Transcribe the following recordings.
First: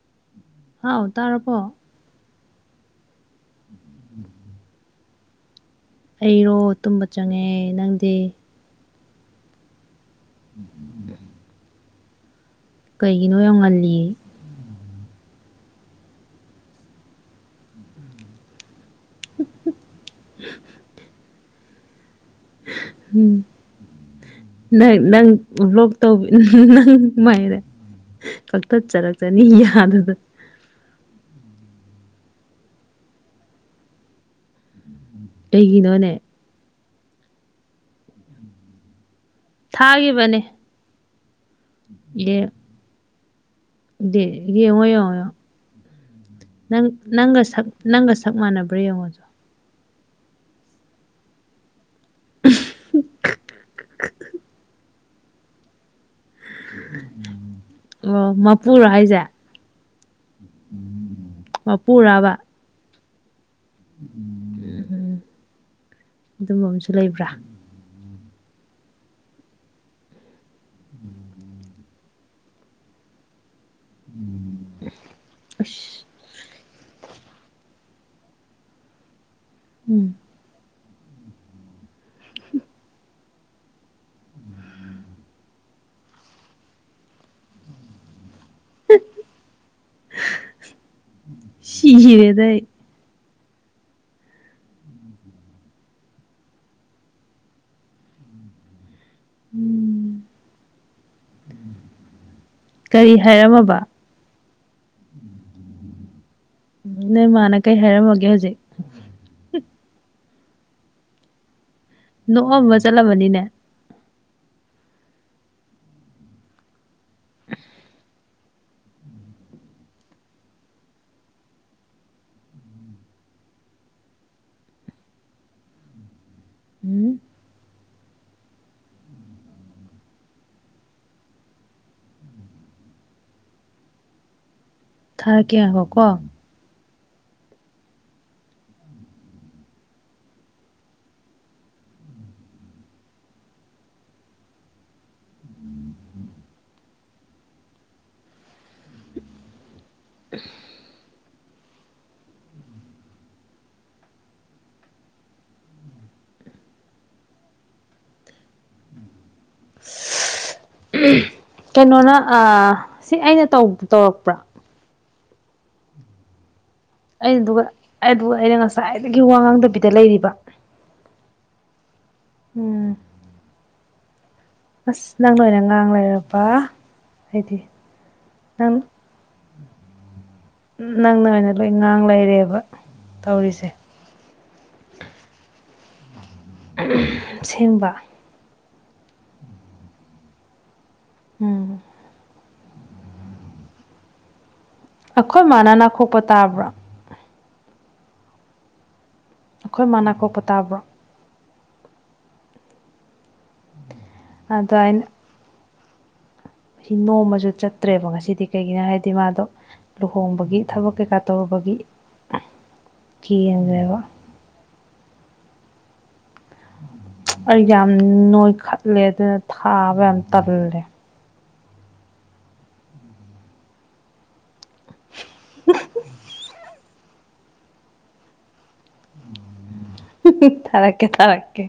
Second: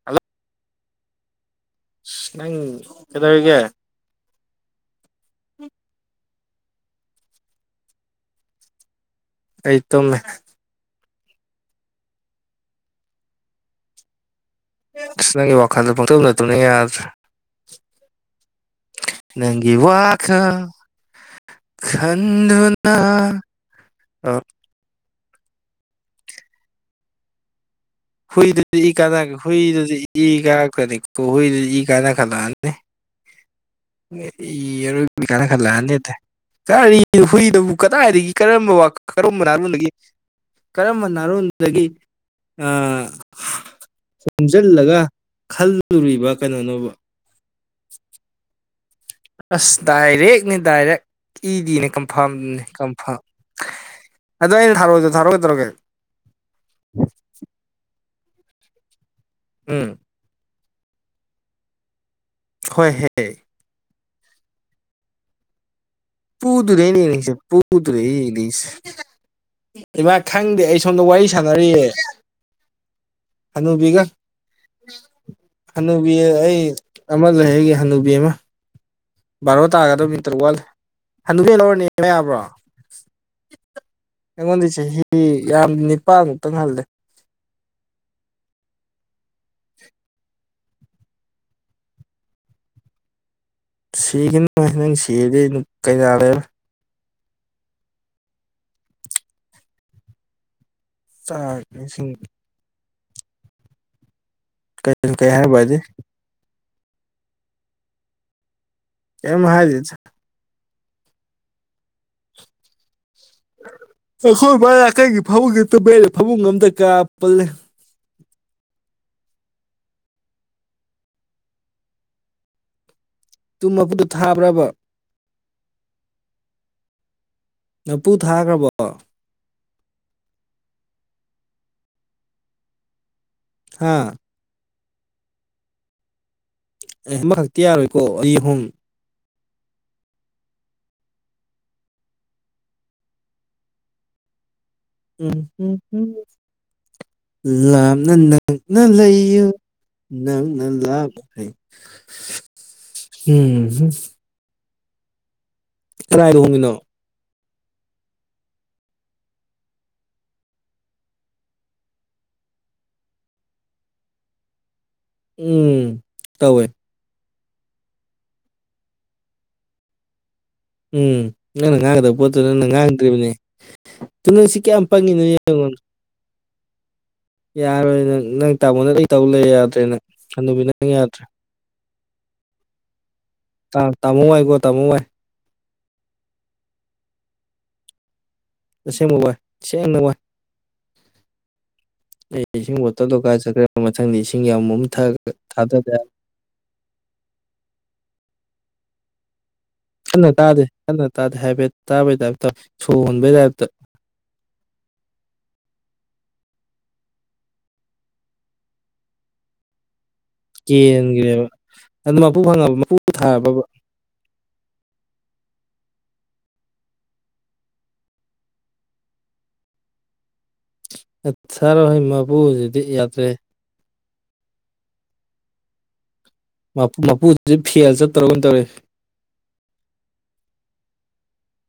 hello ꯍꯥꯎ ꯇꯥꯔꯕꯣ ꯅꯪ ꯀꯗꯒ ꯎꯝ ꯑꯩꯔꯣ ꯇꯨꯝꯕ ꯆꯪꯉꯦ ꯅꯪꯗꯤ ꯑꯩꯇꯣꯃꯦ ꯎꯝ ꯌꯥ ꯀꯩꯒꯤꯅꯣ ꯌꯥꯝꯧ ꯉꯜꯂꯤ ꯑꯁ ꯅꯪꯒꯤ ꯋꯥꯈꯜꯗ ꯄꯥꯡꯊꯣꯛꯅꯗꯨꯅ ꯌꯥꯗ꯭ꯔꯦ ꯅꯪꯒꯤ ꯋꯥꯈ ꯈꯟꯗꯨꯅ ꯎꯝ ꯑ ꯅꯪ ꯅꯪ ꯕ꯭ꯂꯣꯛ ꯇꯧꯕ ꯅꯪ ꯃꯥꯏꯔꯦ ꯍꯨꯏꯗꯗꯤ ꯏ ꯀꯥꯟꯅ ꯍꯨꯏꯗꯗꯤ ꯌꯥꯗꯨꯗ ꯏ ꯀꯥꯔꯛꯛꯇ꯭ꯔꯅꯤꯀꯣ ꯍꯨꯏꯗꯗꯤ ꯏ ꯀꯥꯏꯅ ꯈꯜꯂꯛꯑꯅꯤ ꯑꯔꯣꯏꯕꯅꯤ ꯀꯥꯟꯅ ꯀꯩꯒꯤꯅꯣꯅꯦ ꯈꯜꯂꯛꯑꯅꯤꯠꯇ ꯀꯔꯤ ꯍꯨꯏꯗꯕꯨ ꯀꯗꯥꯏꯗꯒꯤ ꯀꯔꯝꯕ ꯀꯔꯝꯕ ꯅꯍꯥꯔꯣꯟꯗꯒꯤ ꯊꯥꯈꯤꯕꯅꯦ ꯀꯔꯝꯕ ꯅꯍꯥꯔꯣꯟꯗꯒꯤ ꯌꯦ ꯑ ꯗꯦ ꯌꯦꯡꯉꯣ ꯌꯦꯡꯉꯣ ꯈꯣꯝꯖꯤꯜꯂꯒ ꯌꯦꯡꯉꯣ ꯈꯜꯂꯨꯔꯤꯕ ꯅꯪ ꯀꯩꯅꯣꯅꯣꯕ ꯅꯪꯒ ꯁꯛ ꯅꯪꯒ ꯁꯛ ꯃꯥꯟꯅꯕ꯭ꯔꯥ ꯌꯦꯡꯉꯣ ꯑꯁ ꯗꯥꯏꯔꯦꯛꯅꯤ ꯗꯥꯏꯔꯦꯛ ꯏꯗꯤꯅꯦ ꯀꯟꯐꯥꯝꯅꯤ ꯀꯟꯐꯥꯝ ꯑꯗꯨꯣꯩꯅ ꯊꯔꯗ ꯊꯔꯛꯒꯗꯧꯔꯒꯦ ꯑꯣ ꯃꯄꯨꯔ ꯍꯥꯏꯁꯦ ꯎꯝ ꯃ ꯄꯨꯔꯥꯕ ꯁ ꯍꯦꯛ ꯎꯝ ꯄ ꯑꯗꯨꯝꯕ ꯑꯃꯁꯨ ꯂꯩꯕ꯭ꯔꯥ ꯄꯨꯗꯨꯗꯅꯤꯡꯁꯦ ꯄ ꯎꯗ꯭ꯔꯦ ꯏꯗꯤꯁ ꯏꯃꯥ ꯈꯪꯗꯦ ꯑꯩ ꯁꯣꯝꯗ ꯋꯥꯔꯤ ꯁꯥꯟꯅꯔꯤꯌꯦꯦ ꯍꯅꯨꯕꯤꯒ ꯍꯅ ꯑꯁ ꯕꯤ ꯑꯩ ꯑꯃ ꯂꯩꯑꯒꯦ ꯍꯅꯨꯕꯤ ꯑꯃ ꯕꯥꯔꯣ ꯇꯥꯒ ꯑꯗꯨ ꯎꯝ ꯃꯤ ꯇꯔꯨꯛ ꯋꯥꯜꯂꯦ ꯍꯟꯗꯛ ꯍꯦꯜ ꯂꯧꯔꯅꯦ ꯌꯥꯕ꯭ꯔꯣ ꯑꯩꯉꯣꯟꯗꯤ ꯆꯍꯤ ꯌꯥꯝ ꯅꯤꯄꯥꯟꯃꯨꯛꯇꯪ ꯍꯜꯂꯦ ꯁꯤꯒꯔꯦꯗ ꯁꯤꯈꯤꯅ ꯅꯪ ꯁꯤꯔꯗꯤ ꯀꯩꯌꯥ ꯂꯩꯔ ꯎꯝ ꯆꯥꯁꯤꯡ ꯀꯔꯤ ꯍꯥꯏꯔꯝꯃꯕ ꯀꯩ ꯀꯩ ꯍꯥꯏꯔꯕꯗꯤꯦ ꯅ ꯃꯥꯅ ꯀꯩ ꯍꯥꯏꯦꯔꯝ ꯑꯣꯏꯒꯦ ꯍꯧꯖꯤꯦ ꯑꯦꯦꯝ ꯍꯥꯏꯗꯤꯦ ꯅꯣꯡ ꯃꯁꯂ ꯃꯅꯤ ꯑꯩꯈꯣꯏ ꯕꯔꯥ ꯀꯩꯒꯤ ꯐꯕꯨꯡꯒꯤꯦꯛꯇꯕꯔꯦ ꯐꯕꯨꯡ ꯑꯝꯇ ꯀꯌꯥ ꯄꯜꯂꯦ ꯇꯨꯝ ꯃꯄꯨꯗꯨ ꯊꯥꯕ꯭ꯔꯕ ꯎꯝ ꯅꯄꯨ ꯊꯥꯈ꯭ꯔꯕꯣ ꯍꯥꯥ ꯊꯥꯔꯛꯀꯦ ꯉꯥꯏꯈꫭ ꯀꯣ ꯑꯦ ꯑꯃꯈꯛꯇꯤ ꯌꯥꯔꯣꯏꯀꯣ ꯑꯅꯤ ꯑꯍꯣꯝ ꯎꯝꯝꯝ ꯂꯥꯞꯅ ꯅꯪꯅ ꯂꯩꯌꯨ ꯅꯛꯅ ꯂꯞꯅ ꯂꯥꯛꯑꯝ [unintelligible] ꯀꯔꯥꯏꯗ ꯍꯣꯡꯉꯤꯅꯣ [unintelligible] ꯀꯩꯅꯣ ꯑꯥ ꯁꯤ ꯑꯩꯅ ꯇꯧꯔꯛꯄ꯭ꯔꯥ ꯎꯝ ꯇꯧꯋꯦ ꯑꯩꯅꯗꯨ ꯑꯩ ꯑꯩꯅ ꯉꯁꯥꯏꯗꯒꯤ ꯋꯥ ꯉꯥꯡꯗꯕꯤꯗ ꯂꯩꯔꯤꯕ ꯎꯝ ꯅꯪꯅ ꯉꯥꯡꯒꯗꯕ ꯄꯣꯠꯇꯨ ꯅꯪꯅ ꯎꯝ ꯉꯥꯡꯗ꯭ꯔꯤꯕꯅꯤ ꯅꯪ [unintelligible] ꯑꯁ ꯅꯪꯅ ꯑꫭꯏꯅ ꯌꯦꯡꯉꯣ ꯉꯥꯡ ꯂꯩꯔꯕ ꯍꯥꯏꯗꯤ ꯌꯥꯔꯣꯏ ꯅꯪ ꯅꯪ ꯇꯥꯃꯣꯅ ꯂꫭꯏ ꯇꯧ ꯂꯩꯔ‌ꯦ ꯌꯥꯗ꯭ꯔꯦ ꯅꯪ ꯍꯅꯨꯕꯤ ꯅꯪ ꯌꯥꯗ꯭ꯔꯦ ꯅꯪꯅ ꯑꯣꯏꯅ ꯂꯣꯏ ꯉꯥꯡ ꯂꯩꯔꯦꯕ ꯇꯧꯔꯤꯁꯦ ꯑ ꯇꯥꯃꯣ ꯋꯥꯏꯀꯣ ꯇꯥꯃꫭ ꯋꯥꯏ ꯑꯁꯦꯡꯕ ꯑꯁꯦꯡꯕ ꯋꯥꯏ ꯁ‌ꯦꯡꯅ ꯋꯥꯏ ꯎꯝ ꯏꯁꯤꯡ ꯕꯣꯇꯜꯗꫭ ꯀꯥꯏ ꯆꯠꯈ꯭ꯔꯦ ꯃꯊꯪꯗ ꯏꯁꯤꯡ ꯌꯥꯎꯝꯑꯃ ꯑꯩꯈꯣꯏ ꯃꯥꯅ ꯅꯥꯊꯣꯛꯄ ꯇꯥꯕ꯭ꯔꫭ ꯑꯩꯈꯣꯏ ꯃꯥ ꯀꯟꯅ ꯅꯥꯀꯣꯛꯄ ꯇꯥꯗꯦ ꯇꯥꯕ꯭ꯔꯣ ꯀꯟꯅ ꯇꯥꯗꯦ ꯍꯥꯏꯐꯦꯠ ꯇꯥꯕꯩ ꯇꯥꯏꯞꯇ ꯁꯣꯟ ꯍꯣꯟꯕꯩ ꯇꯥꯏꯞꯇ ꯑꯗ [unintelligible] ꯑꯩꯅ ꯁꯤ ꯅꯣꯡꯝꯃꯁꯨ ꯆꯠꯇ꯭ꯔꯦꯕ ꯉꯁꯤꯗꯤ ꯀꯩꯒꯤꯅꯣ ꯍꯥꯏꯗꯤ ꯃꯥꯗꯣ ꯂꯨꯍꯣꯡꯕꯒꯤ ꯒꯤ ꯊꯕꯛ ꯀꯩꯀꯥ ꯀꯦꯟꯈ꯭ꯔꯦꯕ ꯇꯧꯔꯨꯕꯒꯤ ꯑꯗꯨ ꯃꯄꯨ ꯐꯪꯉꯕ ꯃꯄꯨ ꯊꯥꯔꯕꯕ ꯀ‌ꯦꯟꯒꯔ‌ꯦꯕ ꯑꯩ ꯌꯥꯝ ꯅꯣꯏꯈꯠꯂꯦ ꯑꯗꯨꯅ ꯊꯥꯕ ꯌꯥꯝ ꯇꯜꯂꯦ ꯑꯠ ꯊꯔꯛꯑꫭꯍ‌ꯦ ꯃꯥꯕꯨ ꯍꯧꯖꯤꯗꯤ [unintelligible] ꯌꯥꯗ꯭ꯔꯦ [unintelligible] ꯃꯄꯨꯁ ꯐꯦꯜ ꯆꯠꯇꫭꯔꯕ ꯀꯩꯅꫭꯝ ꯇꯧꯔꯦ ꯊꯔꯛꯀꯦ ꯊꯔꯛꯀꯦ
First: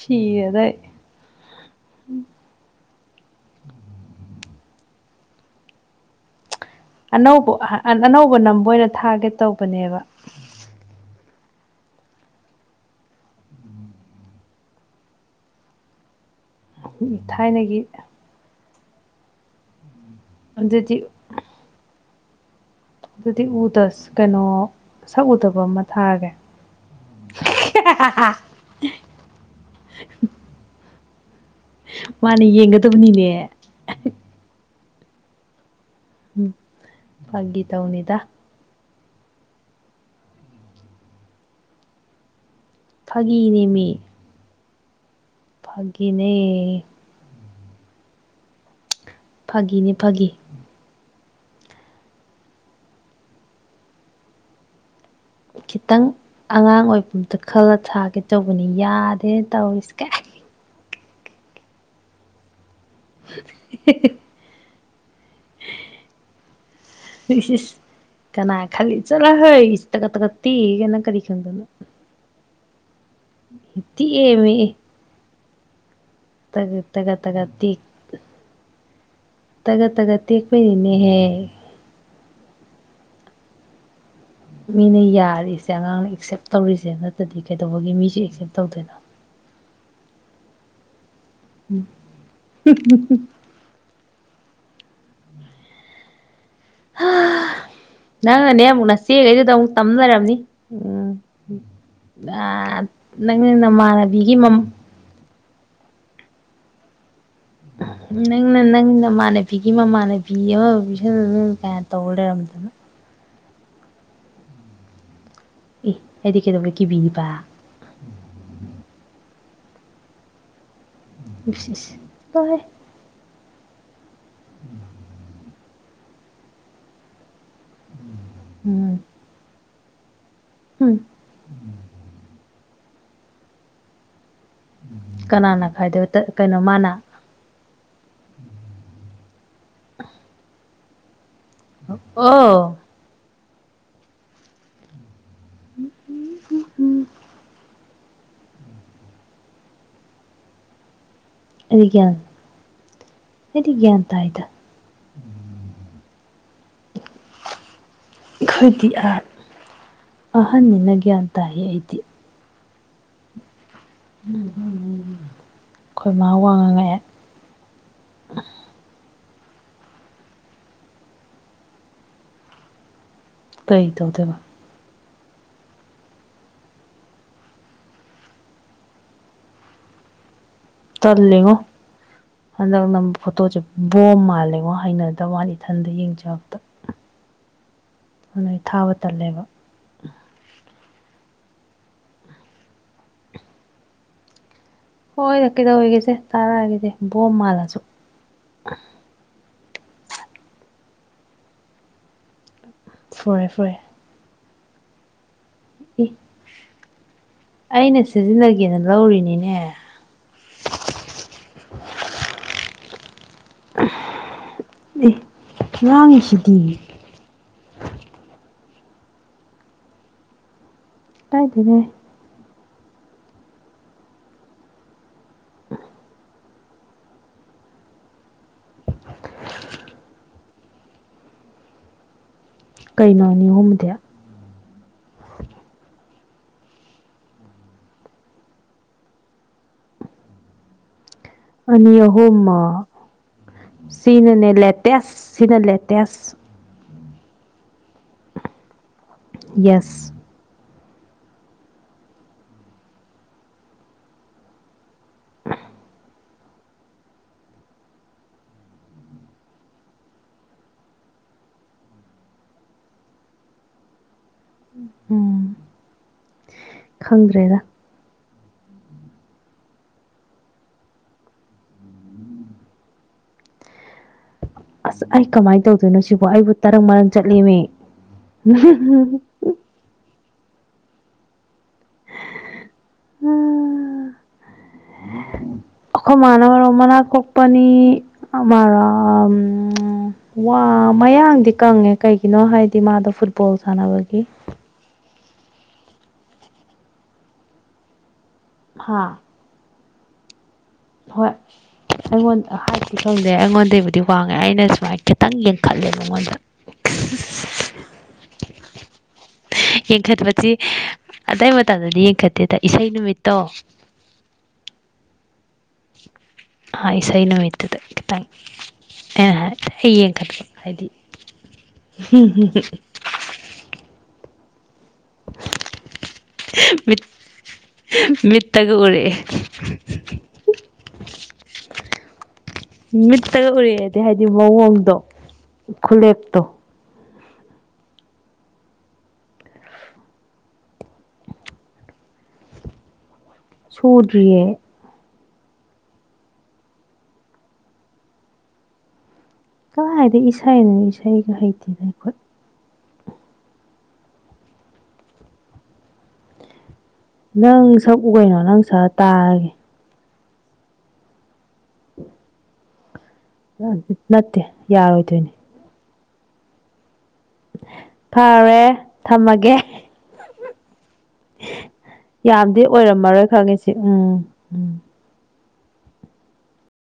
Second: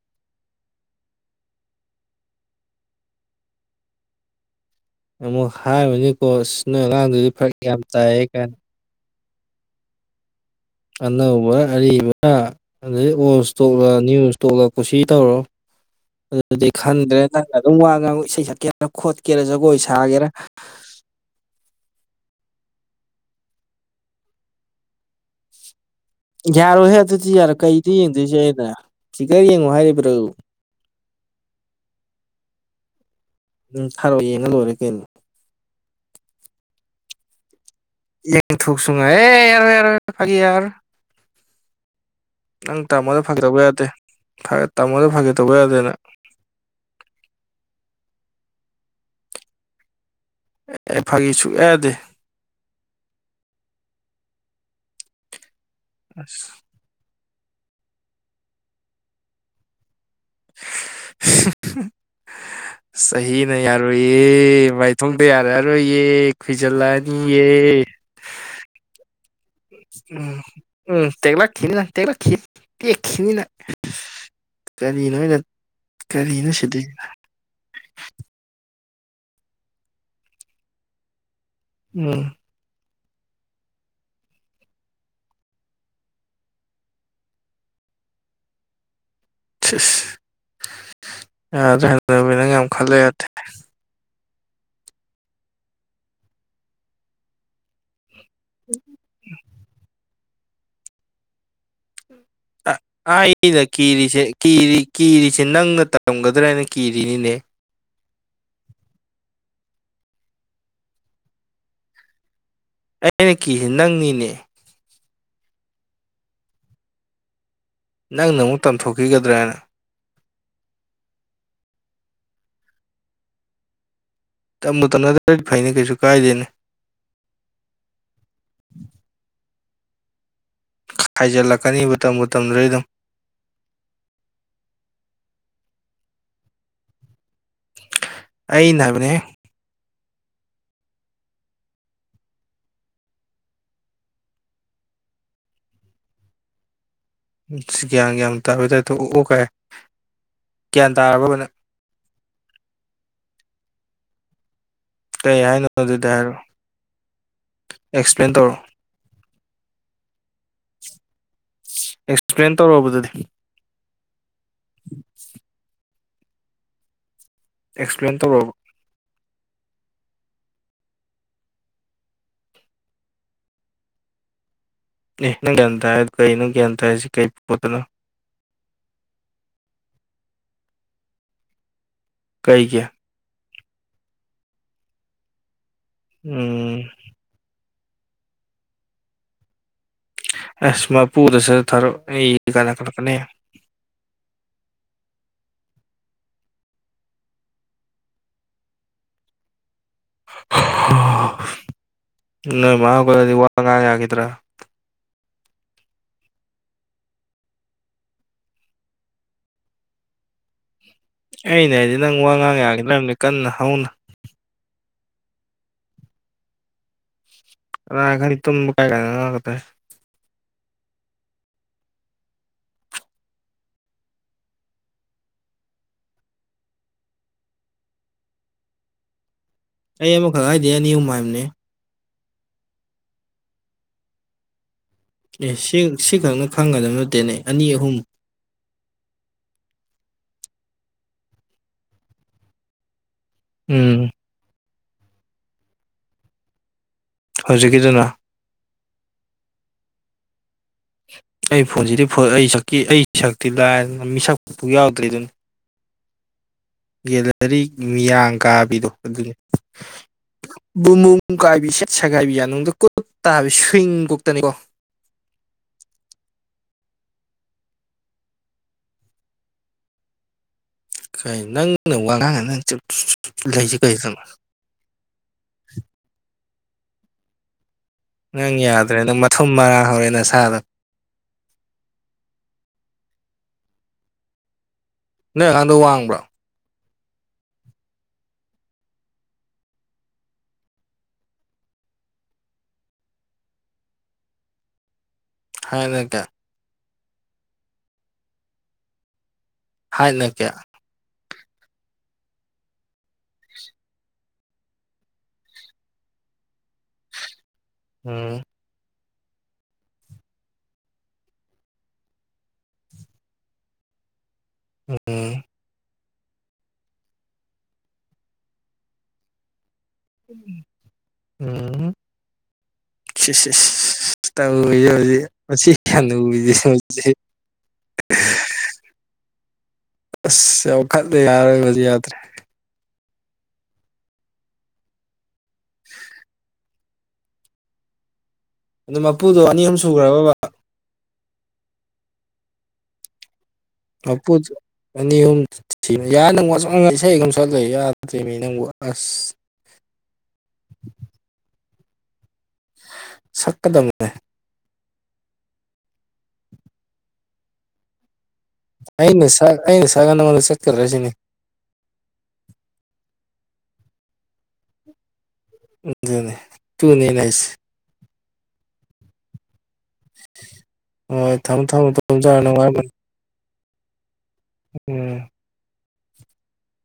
ꯁꯤꯔ‌ꯦꯗ ꯑꯩ ꯃꯛ ꯍꯥꯏ ꯍꯧ [unintelligible] ꯄꯣꯁ ꯅꫭꯏ ꯑꯉꯥꯡ ꯑꯅꯧꯕ ꯑꯅꯧꯕ ꯅꯝꯕ ꯑꯣꯏꯅ ꯊꯥꯒꯦ ꯇꯧꯕꯅꯦꯕ ꯑꯅꯧꯕ ꯑꯔꯤꯕ ꯑꯗꯩ ꯑꯣꯜ ꯏꯁꯇꯣꯛꯂ ꯅꯤꯌꯨ ꯏꯁꯇꯣꯛꯂ ꯀꯨꯁꯤ ꯇꯧꯔꯣ [inaudible] ꯑꯗꯨꯗꯤ ꯈꯪꯗ꯭ꯔꯦ ꯅꯪꯅ ꯑꯗꯨꯝ ꯊꯥꯏꯅꯒꯤ ꯋꯥ ꯉꯥꯡ ꯏꯁꯩ ꯁꯛꯀꯦꯅ ꯈꯣꯠꯀꯦꯔꯥ ꯖꯒꯣꯏ ꯁꯥꯒꯦꯔꯥ ꯑꯗꯨꯗꯤ ꯑꯗꯨꯗꯤ ꯎꯗ ꯀꯩꯅꯣ ꯁꯛꯎꯗꯕ ꯑꯃ ꯊꯥꯔꯒꯦ ꯌꯥꯔꯣꯏꯍꯦ ꯑꯗꯨꯗꯤ ꯌꯥꯔꯣꯏ ꯀꯩꯗ ꯌꯦꯡꯗꯣꯏꯁꯦ ꯑꯩꯅ ꯐꯤꯒꯔ ꯌꯦꯡꯉꯣ ꯍꯥꯏꯔꯤꯕ꯭ꯔꯣ ꯃꯥꯅꯦ ꯌꯦꯡꯒꯗꯕꯅꯤꯅꯦ ꯎꯝ ꯊꯥꯔꯛꯑꫭ ꯌꯦꯡꯉ ꯂꯣꯏꯔꯦ ꯀꯩꯅꯣ ꯎꯝ ꯐꯥꯒꯤ ꯒꯤ ꯇꯧꯅꯤꯗ ꯍꯦꯡ ꯊꯨꯣꯛ ꯁꯨꯡꯉꯥꯏ ꯑꯦ ꯌꯥꯔꯣꯏ ꯌꯥꯔꯣꯏ ꯌꯥꯔꫭꯏ ꯐꯒꯤ ꯌꯔꯔꫭꯏ ꯅꯪ ꯇꯥꯃꯣꯗ ꯐꯒꯤ ꯇꯧꯕ ꯐꯥꯒꯤꯅꯦ ꯌꯥꯗꯦ ꯃꯤ ꯇꯥꯃꯣꯗ ꯐꯒꯦ ꯇꯧꯕ ꯌꯥꯗꯦ ꯅꯪ ꯑ [unintelligible] ꯐꯥꯒꯤꯅꯦ ꯐꯥꯒꯤ ꯑꯦ ꯐꯥꯒꯤ ꯁꯨꯛꯌꯥ ꯌꯗ‌ꯦ ꯈꯤꯇꯪ ꯑꯁ ꯑꯉꯥꯡ ꯑꯣꯏꯕꯤ ꯑꯝꯇ ꯈꯜꯂ ꯊꯥꯒꯦ ꯇꯧꯕꯅꯤ ꯌꯥꯗꯦ ꯇꯧꯔꯤꯁ ꯀꯥꯏ ꯆꯍꯤ ꯅ ꯌꯥꯔꯣꯌ‌ꯦ ꯃꯥꯏ ꯊꯣꯡꯗ ꯌꯥꯔꯛꯑꯔꯣꯏꯌꯦ ꯈꯨꯏꯖꯤꯜꯂꯛꯑꯅꯤꯌ‌ꯦ ꯏꯁ ꯀꯅꯥ ꯈꯜꯂꯤ ꯆꯠꯂꯍ‌ꯦ ꯇꯒꯠ ꯇꯒꯠ ꯎꯝ ꯇ‌ꯦꯛꯏ ꯅꯪ ꯎꯝ ꯀꯔꯤ ꯈꯪꯗꯅ ꯇꯦꯛꯂꯛꯈꯤꯅꯤ ꯅꯪ ꯇꯦꯛꯂꯛꯈꯤ ꯇꯦꯛꯈꯤꯅꯤꯅ ꯇꯦꯛꯑꯦꯃꯤ ꯀꯔꯤ ꯅꯣꯏꯅ ꯇ ꯇꯒ ꯇ ꯇ ꯇꯒ ꯇꯒ ꯇ ꯄꯅꯤ ꯍꯦ ꯎꯝ ꯃꯤꯅ ꯌꯥꯔꯤꯁꯦ ꯑꯉꯥꯡꯅ ꯑꯦꯛꯁꯦꯞ ꯇꯧꯔꯤꯁꯦ ꯅꯠꯇꯗꯤ ꯀꯩꯗꯧꯕꯒꯤ ꯃꯤꯁꯦ ꯑꯦꯛꯁꯦꯞ ꯇꯧꯗꯣꯏꯅꯣ ꯁ ꯌꯥꯗ꯭ꯔꯦ ꯍꯗꯕꯤ ꯅꯪ ꯌꯥꯝ ꯈꯜꯂꯦ ꯌꯥꯗꯦ ꯅꯪꯅꯅꯦ ꯑꯃꯨꯛ ꯅꯆꯦꯈꯩꯗꯨꯗ ꯑꯃꯨꯛ ꯇꯝ ꯂꯩꯔꯔꯕꯅꯤ ꯎꯝ ꯅꯪ ꯑꯩꯅ ꯀꯤꯔꯤꯁꯦ ꯅꯃꯥꯟꯅꯕꯤꯒꯤ ꯃ ꯀꯤꯔꯤ ꯀꯤꯔꯤꯁꯦ ꯅꯪꯅ ꯇꯝꯒꯗ꯭ꯔꯥꯅ ꯀꯤꯔꯤꯅꯤꯅꯦ ꯎ ꯅꯪꯅ ꯅꯪ ꯅꯃꯥꯟꯅꯕꯤꯒꯤ ꯃꯃꯥꯟꯅꯕꯤ ꯑꯃ ꯄꯁꯨ ꯀꯌꯥ ꯇꯧ ꯂꯩꯔꯝꯗꯅꯣ ꯑꯩꯅ ꯀꯤꯤꯁꯦ ꯅꯪꯅꯤꯅꯦ ꯑꯦ ꯑꯩꯗꯤ ꯀꯩꯗꯧꯕꯦ ꯀꯤꯕꯤꯅꯤꯕ ꯅꯪꯅ ꯑꯃꯨꯛ ꯇꯝꯊꯣꯛꯈꯤꯒꯗ꯭ꯔꯥ ꯍꯥꯏꯅ ꯇꯦ ꯇꯞꯃꯨ ꯇꯞꯅꯗ꯭ꯔꯗꯤ ꯐꯩꯅꯤ ꯀꯩꯁꯨ ꯀꯥꯏꯗꯦꯅꯦ ꯎꯝ ꯎꯝ ꯍꯥꯏꯖꯤꯜꯂꯛꯀꯅꯤ ꯃꯇꯝ ꯃꯇꯝꯗꯨꯗꯩ ꯑꯗꯨꯝ ꯀꯅꯥꯅ ꯈꯥꯏꯗꯦ ꯇꯠ ꯀꯩꯅꯣ ꯃꯥꯅ ꯑꯩꯅ ꯍꯥꯏꯕꯅꯦ ꯑꯣ [unintelligible] ꯏꯁ ꯒ꯭ꯌꯥꯟ ꯒ꯭ꯌꯥꯟ ꯇꯥꯕꯩ ꯇꯥꯢꯄꯇ ꯑꯣꯛ ꯑꯣ ꯀꯥꯏ ꯒ꯭ꯌꯥꯟ ꯇꯥꯔꯕꯕ ꯅꯪ ꯑꯩꯗꯤ ꯒꯌꯥꯟ ꯑꯩꯗꯤ ꯒꯌꯥꯟ ꯇꯥꯏꯗ ꯀꯩ ꯍꯥꯏꯅꯅꯣ ꯑꯗꯨꯗꯤ ꯍꯥꯏꯔꯛꯣ ꯑꯦꯛꯁꯄ꯭ꯂꯦꯟ ꯇꯧꯔꯣ ꯏꯗꯤ ꯑ ꯑꯍꯟ ꯅꯅꯒ ꯑꯇꯥꯌꯦ ꯏꯗꯤ ꯑꯦꯛꯁꯄ꯭ꯂꯦꯟ ꯇꯧꯔꯛꯕꯗꯨꯗꯤ ꯑꯩꯈꯣꯏꯃ ꯋꯥꯉꯥꯡꯉꯥꯏ ꯑꯦꯛꯁꯄ꯭ꯂꯦꯟ ꯇꯧꯔꯔꯕꯕ ꯀꯩ ꯇꯧꯗꯕ ꯪ ꯭ꯌꯥꯟꯇ ꯍꯥꯏ ꯀꯩꯅꯪ ꯭ꯌꯥꯟꯇ ꯍꯥꯏꯁꯤ ꯀꯩ ꯄꯣꯠꯇꯅꯣ ꯇ ꯂꯩꯉꯣ ꯀꯩꯒꯤ ꯍꯗꯒ ꯅꯝ ꯐꯇꯣ ꯆ ꯕꯣꯝ ꯃꯥꯜꯂꯦꯉꯣ ꯍꯩꯅꯗꯕꯅꯤ ꯏꯊꯟꯗ ꯌꯦꯡꯖꯕꯗ ꯎꯝ ꯑꯗꯨꯅꯩ ꯊꯥꯕ ꯇꯜꯂꯦꯕ ꯑꯁ ꯃꯄꯨꯗꯁꯨ ꯊꯔꯛ ꯀꯥꯏꯅ ꯈꯠꯂꯛꯀꯅꯤ ꯍꯣꯏꯗ ꯀꯩꯗꯧꯋꯦꯒꯦꯁꯦ ꯊꯥꯔꯛꯑꯒꯦꯁꯦ ꯕꯣꯝ ꯃꯥꯜꯂꯁꯨ ꯅꯣꯢ ꯃꯥ ꯄꯥꯢꯔꯗꯤ ꯐꯨꯔꯦ ꯋꯥ ꯐꯨꯔꯦ ꯉꯥꯡ ꯌꯥꯒꯤꯗ꯭ꯔꯦ ꯏ ꯑꯩꯅ ꯁꯤꯖꯤꯟꯅꯒꯦꯅ ꯂꯧꯔꯤꯅꯤꯅꯦ ꯑꯩꯅ ꯍꯥꯏꯗꯤ ꯅꯪ ꯋꯥ ꯉꯥꯡ ꯌꯥꯒꯦ ꯅꯪ ꯀꯟꯅ ꯍꯧꯅ ꯑꯦ ꯉꯥꯡꯢꯁꯤꯗꯤ ꯀꯅꯥ ꯈꯪꯅꯤ ꯇꯨꯝ ꯀꯥꯏ ꯀ ꯀꯥꯢꯗꯦꯍꯦ ꯑꯩ ꯑꯃꯈꯛ ꯍꯥꯏꯗꯦ ꯑꯅꯤ ꯑꯍꯨꯝ ꯍꯥꯏꯕꯅꯦ ꯀꯩꯅꯣ ꯅꯤꯍꯣꯝꯗꯤ ꯑꯦ ꯁꯤ ꯁꯤꯈꯛꯅ ꯈꯪꯒꯗꯕ ꯅꯠꯇꯦꯅꯦ ꯑꯅꯤ ꯑꯍꯨꯝ ꯑꯅꯤ ꯑꯍꯨꯝ ꯎꯝ ꯁꯤꯅꯅꯦ ꯂꯦꯇꯦꯁ ꯁꯤꯅ ꯂꯦꯇꯦꯁ ꯍꯧꯖꯤꯛꯀꯤꯗꯨꯅ ꯌꯦꯁ ꯑꯩ ꯐꯣꯟꯁꯤꯗꯤ ꯑꯩ ꯁꯛꯀꯤ ꯑꯩ ꯁꯛꯇꯤ ꯂꯥꯏꯗꯅ ꯃꯤꯁꯛ ꯌꯥꯎꯗ꯭ꯔꯤ ꯗꯨꯅꯤ ꯒꯦꯂꯔꯤ ꯃꯤꯌꯥꯡ ꯀꯥꯕꯤꯗꯣ ꯑꯗꯨꯅꯤ ꯕꯨꯕꯨꯡ ꯀꯥꯏꯕꯤ ꯁꯠ ꯁꯦꯒꯥꯏꯕꯤ ꯌꯥꯅꯨꯡ ꯀꯨꯠ ꯇꯥꯕꯤ ꯁ꯭ꯋꯤꯡ ꯀꯨꯛꯇꯅꯤꯀꯣ ꯎꯝ ꯈꯪꯗ꯭ꯔꯦꯗ ꯀꯩ ꯅꯪꯅ ꯋꯥꯉꯥꯡꯉ ꯅꯪ ꯆꯨ ꯆꯨꯞ ꯂꯩꯁꯦ ꯀꯩꯅꯣ ꯑꯁ ꯑꯩ ꯀꯃꯥꯏꯅ ꯇꯧꯗꯣꯏꯅꯣ ꯁꯤꯕꯨ ꯑꯩꯕꯨ ꯇꯔꯪ ꯃꯔꯪ ꯆꯠꯂꯤꯃꯤ ꯅꯪ ꯌꯥꯗ꯭ꯔꯦ ꯅꯪ ꯃꯊꯨꯝ ꯃꯔꯥꯡ ꯍꯧꯔꯦ ꯅꯁꯥꯗꯣ ꯅꯣꯏ ꯑꯉꯥꯡꯗꯣ [unintelligible] ꯑꯈꯣꯢ ꯋꯥꯡꯕ꯭ꯔꯣ ꯃꯥꯅ ꯃꯔꯣꯟꯃ ꯅꯈꯣꯛꯄꯅꯤ ꯑꯃꯔꯥ ꯋꯥ ꯃꯌꯥꯡꯗꯤ ꯀꯪꯉꯦ ꯀꯩꯒꯤꯅꯣ ꯍꯥꯏꯗꯤ ꯃꯥꯗꯣ ꯐꯨꯠꯕꯣꯜ ꯁꯥꯟꯅꯕꯒꯤ ꯍꯥꯏꯔꯒꯦ ꯍꯥꯥ ꯍꯥꯏꯅ ꯀꯦ ꯍꯣꯏ ꯑꯩꯉꯣꯟꯗ ꯍꯥꯏꯁꯨ ꯈꯪꯗꯦ ꯑꯩꯉꯣꯟꯗꯩꯕꯨꯗꯤ ꯋꯥꯡꯉꯦ ꯑꯩꯅ ꯁꯨꯃꯥꯏꯅ ꯈꯤꯇꯪ ꯌꯦꯡꯈꯠꯂꯦ ꯃꯉꯣꯟꯗ [unintelligible] ꯎꯝ [unintelligible] ꯌꯦꯡꯈꯠꯄꯕꯁꯤ ꯑꯇꯩ ꯃꯇꯝꯗꯗꯤ ꯌꯦꯡꯈꯠꯇꯦꯗ ꯏꯁꯩ ꯅꯨꯃꯤꯠꯇꯣ ꯎꯝꯝ ꯍꯥꯏ ꯏꯁꯩ ꯅꯨꯃꯤꯠꯇꯗ ꯈꯤꯇꯪ ꯑꯦ ꯍꯥꯏ ꯍ ꯌꯦꯡ ꯠꯄ ꯍꯥꯏꯗꯤ ꯁꯤ ꯁꯤ ꯁꯤ ꯇ ꯃꯁꯤ ꯌꯥꯝꯅ ꯎꯔꯤꯁꯦ ꯃꯤꯠ ꯃꯁꯤꯁꯦ ꯃꯤꯠꯇꯒ ꯎꯔꯛꯑꯦ ꯑꯁ ꯋꯥꯈꯠ ꯌꯥꯔꯣꯏꯕꯗꯤ ꯌꯥꯗ꯭ꯔꯦ ꯃꯤꯠꯇꯒ ꯎꯔꯛꯑꯦꯗꯤ ꯍꯥꯏꯗꯤ ꯃꯑꯣꯡꯗꯣ ꯈꯨꯂꯦꯞꯇꯣ ꯑꯗꯣ ꯃꯨꯗꯣ ꯑꯅꯤ ꯑꯍꯨꯝ ꯁꯨꯈ꯭ꯔꯕ ꯕꯥ ꯃꯄꯨꯁꯨ ꯁꯨꯗ꯭ꯔꯤꯌꯦ ꯑꯅꯤ ꯑꯍꯨꯝ ꯊꯤ ꯌꯥ ꯅꯪ ꯋꯥ ꯁꯨꯉꯥꯡ ꯏꯁꯩ ꯁꯨꯝ ꯁꯛ ꯌꯥꯗ꯭ꯔꯦ ꯃꯤ ꯅꯪꯕꯨ ꯑꯁ ꯀꯥꯏꯗꯩ ꯏꯁꯩꯩꯅꯣ ꯏꯁꯩꯒ ꯍꯩꯇꯦꯅꯦ ꯈꯣꯢ ꯁꯛꯀꯗꯝꯅꯦ ꯅꯪ ꯁꯛꯎ ꯀꯩꯅꯣ ꯅꯪ ꯁꯛꯑ ꯑꯩꯅ ꯇꯥꯔꯒꯦ ꯁꯛ ꯑꯩꯅ ꯁꯛꯑꯒ ꯅꯉꯣꯟꯗ ꯆꯠꯀꯗ꯭ꯔ ꯁꯤꯅꯤ ꯅꯠꯇꯦ ꯌꯥꯔꯣꯢꯗꯨꯏꯅꯤ ꯗꯨꯅꯦ ꯗꯨꯅꯦ ꯑꯩꯅ ꯍꯥꯢꯔꯤꯁꯦ ꯐꯔꯦ ꯊꯝꯃꯒꯦ ꯍꯣꯏ ꯊꯝꯃꯣ ꯊꯝꯃꯣ ꯊꯝꯃꯣ ꯅꯪ ꯋꯥꯔꯝꯃꯅꯤ ꯃꯔꯔ ꯈꯥꯡꯒꯦꯁꯤ ꯎꯝꯝ ꯎꯝ